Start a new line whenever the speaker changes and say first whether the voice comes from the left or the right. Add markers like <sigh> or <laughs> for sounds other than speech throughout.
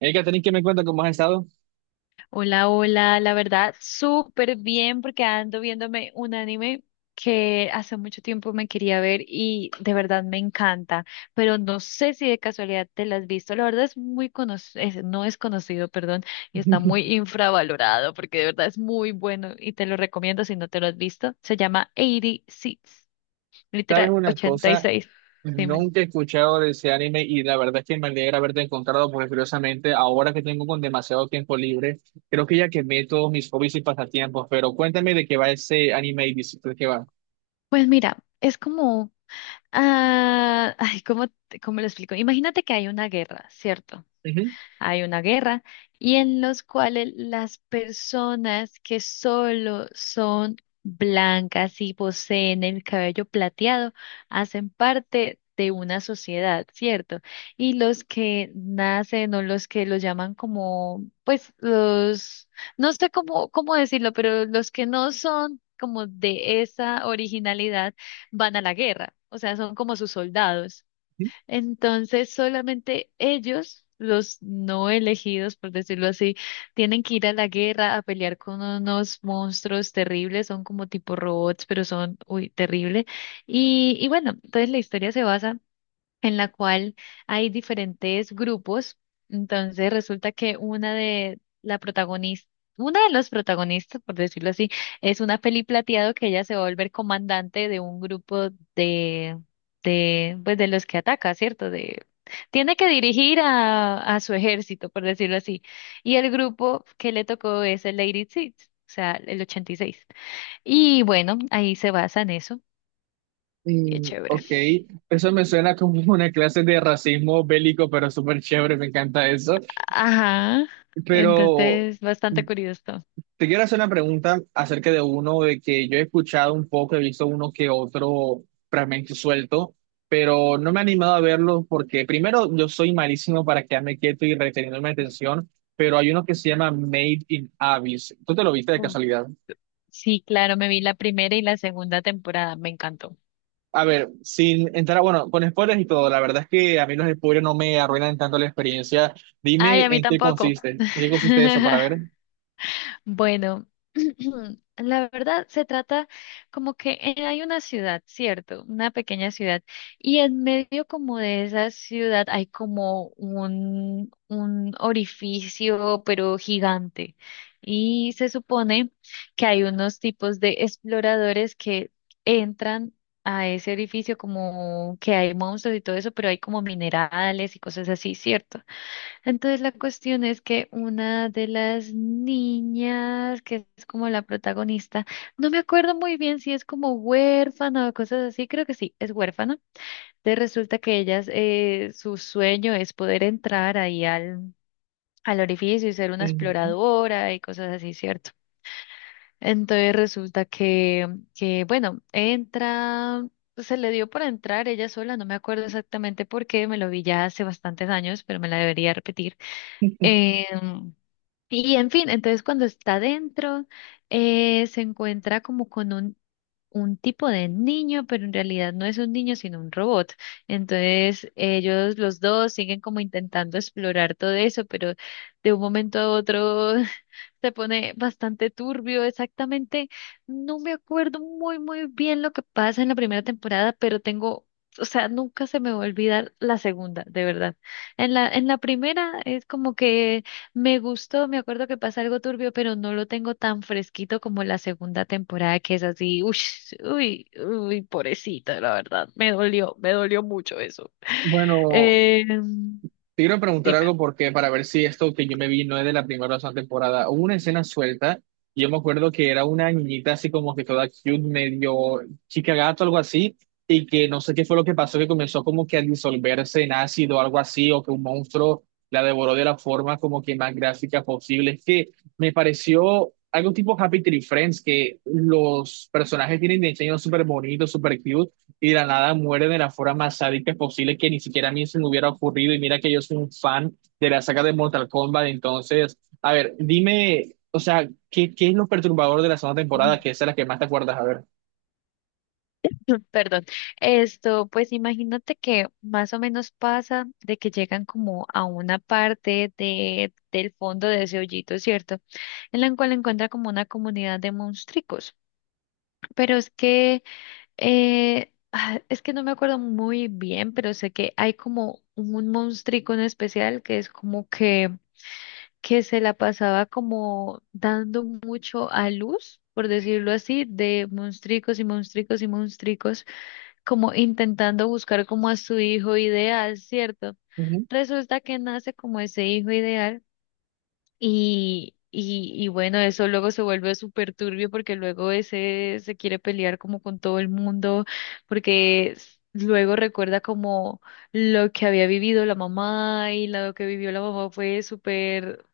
right: Hay que tener que me cuenta cómo has estado.
left: Hola, hola, la verdad, súper bien porque ando viéndome un anime que hace mucho tiempo me quería ver y de verdad me encanta, pero no sé si de casualidad te lo has visto, la verdad es muy conocido, no es conocido, perdón, y está muy
right: <laughs>
left: infravalorado porque de verdad es muy bueno y te lo recomiendo si no te lo has visto, se llama 86,
right: ¿Sabes
left: literal,
right: una
left: ochenta y
right: cosa?
left: seis. Dime.
right: Nunca he escuchado de ese anime y la verdad es que me alegra haberte encontrado porque curiosamente ahora que tengo con demasiado tiempo libre, creo que ya quemé todos mis hobbies y pasatiempos, pero cuéntame de qué va ese anime y dices de qué va.
left: Pues mira, es como, ah, ay, ¿cómo, cómo lo explico? Imagínate que hay una guerra, ¿cierto?
right: Ujú,
left: Hay una guerra y en los cuales las personas que solo son blancas y poseen el cabello plateado hacen parte de una sociedad, ¿cierto? Y los que nacen o los que los llaman como, pues los, no sé cómo decirlo, pero los que no son como de esa originalidad van a la guerra, o sea, son como sus soldados.
right: ujú.
left: Entonces, solamente ellos, los no elegidos, por decirlo así, tienen que ir a la guerra a pelear con unos monstruos terribles, son como tipo robots, pero son, uy, terrible. Y bueno, entonces la historia se basa en la cual hay diferentes grupos. Entonces resulta que una de la protagonista, una de los protagonistas, por decirlo así, es una peli plateado que ella se va a volver comandante de un grupo de, de, pues de los que ataca, ¿cierto? De, tiene que dirigir a su ejército, por decirlo así. Y el grupo que le tocó es el Lady Six, o sea, el 86. Y seis. Y bueno, ahí se basa en eso. Y es
right: Mm,
left: chévere.
right: ok, eso me suena como <laughs> una clase de racismo bélico, pero súper chévere, me encanta eso.
left: Ajá,
right: Pero
left: entonces bastante curioso.
right: te quiero hacer una pregunta acerca de uno de que yo he escuchado un poco, he visto uno que otro fragmento suelto, pero no me he animado a verlo porque primero yo soy malísimo para quedarme quieto y reteniendo mi atención, pero hay uno que se llama Made in Abyss. ¿Tú te lo viste de
left: Uf,
right: casualidad?
left: sí, claro, me vi la primera y la segunda temporada, me encantó.
right: A ver, sin entrar, bueno, con spoilers y todo, la verdad es que a mí los spoilers no me arruinan tanto la experiencia.
left: Ay,
right: Dime
left: a mí tampoco.
right: en qué consiste eso para ver.
left: <laughs> Bueno, <clears throat> la verdad se trata como que hay una ciudad, ¿cierto? Una pequeña ciudad. Y en medio como de esa ciudad hay como un orificio, pero gigante. Y se supone que hay unos tipos de exploradores que entran a ese orificio como que hay monstruos y todo eso, pero hay como minerales y cosas así, ¿cierto? Entonces la cuestión es que una de las niñas, que es como la protagonista, no me acuerdo muy bien si es como huérfana o cosas así, creo que sí, es huérfana. Entonces resulta que ellas, su sueño es poder entrar ahí al orificio y ser una
right: Ujú.
left: exploradora y cosas así, ¿cierto? Entonces resulta que, bueno, entra, se le dio por entrar ella sola, no me acuerdo exactamente por qué, me lo vi ya hace bastantes años, pero me la debería repetir. Em, y en fin, entonces cuando está dentro, se encuentra como con un tipo de niño, pero en realidad no es un niño, sino un robot. Entonces ellos los dos siguen como intentando explorar todo eso, pero de un momento a otro <laughs> se pone bastante turbio, exactamente. No me acuerdo muy, muy bien lo que pasa en la primera temporada, pero tengo, o sea, nunca se me va a olvidar la segunda, de verdad. En la primera es como que me gustó, me acuerdo que pasa algo turbio, pero no lo tengo tan fresquito como la segunda temporada, que es así, uy, uy, uy, pobrecita, la verdad. Me dolió mucho eso.
right: Bueno.
left: Eh,
right: Te quiero preguntar
left: Dime.
right: algo porque para ver si esto que yo me vi no es de la primera o segunda temporada. Hubo una escena suelta y yo me acuerdo que era una niñita así como que toda cute, medio chica gato, algo así, y que no sé qué fue lo que pasó, que comenzó como que a disolverse en ácido o algo así, o que un monstruo la devoró de la forma como que más gráfica posible. Es que me pareció algo tipo Happy Tree Friends, que los personajes tienen diseños súper bonitos, súper cute y de la nada muere de la forma más sádica posible que ni siquiera a mí se me hubiera ocurrido. Y mira que yo soy un fan de la saga de Mortal Kombat. Entonces, a ver, dime, o sea, ¿qué, qué es lo perturbador de la segunda temporada? Que esa es la que más te acuerdas, a ver.
left: <laughs> Perdón. Esto, pues imagínate que más o menos pasa de que llegan como a una parte del fondo de ese hoyito, ¿cierto? En la cual encuentra como una comunidad de monstruos. Pero es que no me acuerdo muy bien, pero sé que hay como un monstrico en especial que es como que se la pasaba como dando mucho a luz, por decirlo así, de monstricos y monstricos y monstricos como intentando buscar como a su hijo ideal, ¿cierto? Resulta que nace como ese hijo ideal y bueno, eso luego se vuelve súper turbio porque luego ese se quiere pelear como con todo el mundo porque luego recuerda como lo que había vivido la mamá y lo que vivió la mamá fue súper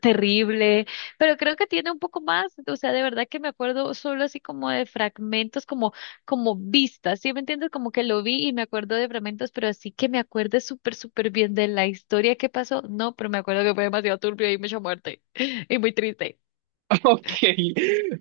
left: terrible, pero creo que tiene un poco más, o sea, de verdad que me acuerdo solo así como de fragmentos, como vistas, ¿sí me entiendes? Como que lo vi y me acuerdo de fragmentos, pero así que me acuerdo súper, súper bien de la historia que pasó, no, pero me acuerdo que fue demasiado turbio y mucha muerte <laughs> y muy triste.
right: <laughs> Ok,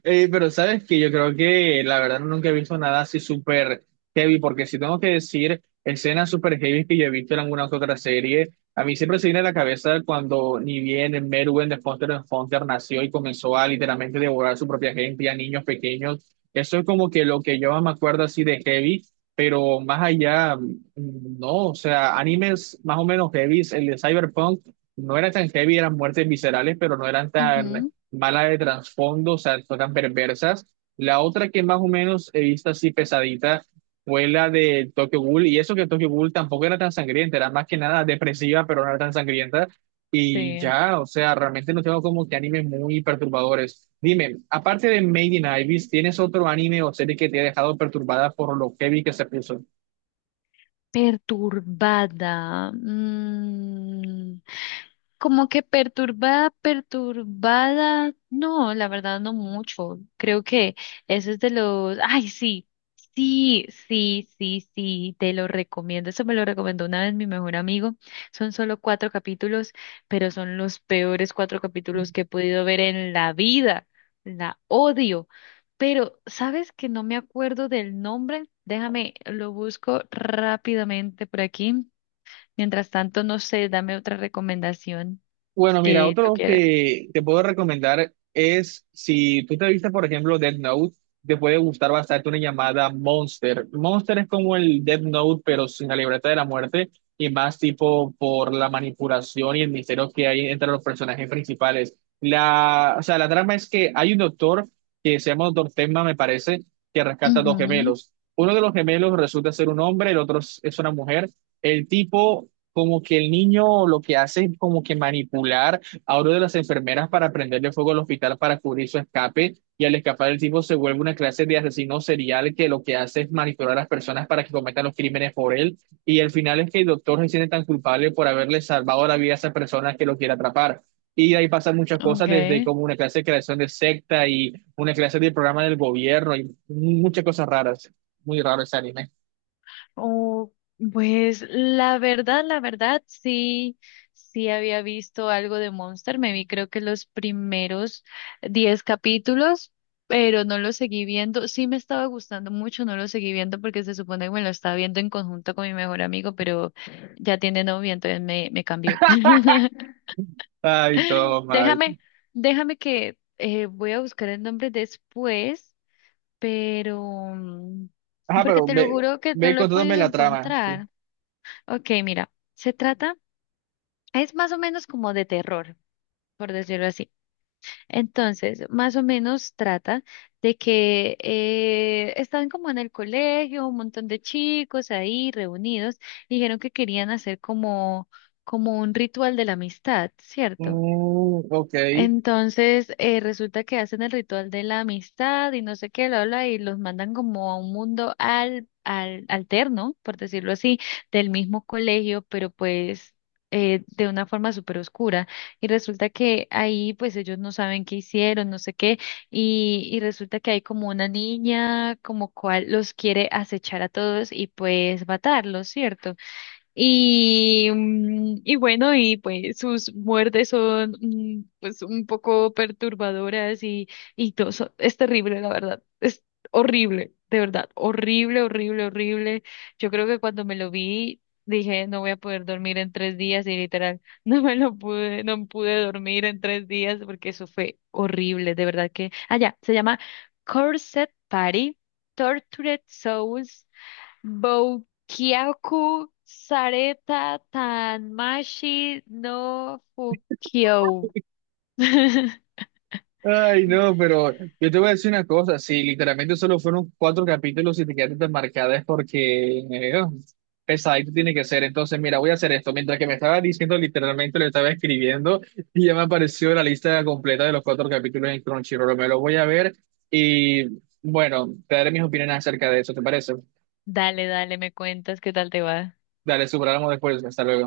right: Pero sabes que yo creo que la verdad nunca he visto nada así súper heavy, porque si tengo que decir escenas súper heavy que yo he visto en alguna que otra serie, a mí siempre se viene a la cabeza cuando ni bien Merwin de Hunter x Hunter nació y comenzó a literalmente devorar a su propia gente, a niños pequeños. Eso es como que lo que yo me acuerdo así de heavy, pero más allá, mm, no, o sea, animes más o menos heavy, el de Cyberpunk no era tan heavy, eran muertes viscerales, pero no eran tan
left: Ujú.
right: mala de trasfondo, o sea, son tan perversas. La otra que más o menos he visto así pesadita fue la de Tokyo Ghoul, y eso que Tokyo Ghoul tampoco era tan sangrienta, era más que nada depresiva, pero no era tan sangrienta. Y
left: Sí.
right: ya, o sea, realmente no tengo como que animes muy perturbadores. Dime, aparte de Made in Abyss, ¿tienes otro anime o serie que te ha dejado perturbada por lo heavy que se puso?
left: Perturbada. Como que perturbada, perturbada, no, la verdad no mucho. Creo que eso es de los, ay, sí, sí, sí, sí, sí, te lo recomiendo. Eso me lo recomendó una vez mi mejor amigo. Son solo cuatro capítulos, pero son los peores cuatro capítulos que he podido ver en la vida. La odio. Pero, ¿sabes que no me acuerdo del nombre? Déjame, lo busco rápidamente por aquí. Mientras tanto, no sé, dame otra recomendación
right: Bueno, mira,
left: que tú
right: otro
left: quieras.
right: que te puedo recomendar es si tú te viste, por ejemplo, Death Note, te puede gustar bastante una llamada Monster. Monster es como el Death Note, pero sin la libreta de la muerte y más tipo por la manipulación y el misterio que hay entre los personajes principales. La, o sea, la trama es que hay un doctor que se llama Doctor Tenma, me parece, que rescata dos
left: Ujú,
right: gemelos. Uno de los gemelos resulta ser un hombre, el otro es una mujer. El tipo como que el niño lo que hace es como que manipular a uno de las enfermeras para prenderle fuego al hospital para cubrir su escape y al escapar el tipo se vuelve una clase de asesino serial que lo que hace es manipular a las personas para que cometan los crímenes por él y al final es que el doctor se siente tan culpable por haberle salvado la vida a esa persona que lo quiere atrapar. Y ahí pasan muchas cosas, desde
left: okay.
right: como una clase de creación de secta y una clase de programa del gobierno y muchas cosas raras. Muy raro ese anime.
left: Oh, pues la verdad, sí, sí había visto algo de Monster. Me vi creo que los primeros 10 capítulos, pero no lo seguí viendo. Sí me estaba gustando mucho, no lo seguí viendo porque se supone que me lo estaba viendo en conjunto con mi mejor amigo, pero ya tiene novio, entonces me cambió. <laughs>
right: Ay, todo mal.
left: Déjame, déjame que voy a buscar el nombre después, pero mm,
right: Ajá,
left: porque
right: pero
left: te lo
right: ve,
left: juro que no
right: ve
left: lo he
right: contándome
left: podido
right: la trama, sí.
left: encontrar. Ok, mira, se trata, es más o menos como de terror, por decirlo así. Entonces, más o menos trata de que están como en el colegio, un montón de chicos ahí reunidos, y dijeron que querían hacer como un ritual de la amistad, ¿cierto?
right: Mm, ok.
left: Entonces, resulta que hacen el ritual de la amistad y no sé qué, lo habla y los mandan como a un mundo al alterno, por decirlo así, del mismo colegio, pero pues de una forma súper oscura. Y resulta que ahí pues ellos no saben qué hicieron, no sé qué, y resulta que hay como una niña como cual los quiere acechar a todos y pues matarlos, ¿cierto? Y bueno, y pues sus muertes son pues un poco perturbadoras y todo eso. Es terrible, la verdad. Es horrible, de verdad. Horrible, horrible, horrible. Yo creo que cuando me lo vi, dije, no voy a poder dormir en 3 días y literal, <laughs> no pude dormir en 3 días porque eso fue horrible, de verdad que. Ah, ya, se llama Corset Party, Tortured Souls. Boukyaku, Sareta, Tanmashi, no Fukyo. <laughs>
right: Ay, no, pero yo te voy a decir una cosa, si literalmente solo fueron cuatro capítulos y te quedaste tan marcada es porque oh, pesadito tiene que ser. Entonces, mira, voy a hacer esto. Mientras que me estaba diciendo, literalmente lo estaba escribiendo y ya me apareció la lista completa de los cuatro capítulos en Crunchyroll. Me lo voy a ver y bueno, te daré mis opiniones acerca de eso, ¿te parece?
left: Dale, dale, me cuentas qué tal te va.
right: Dale, superamos después. Hasta luego.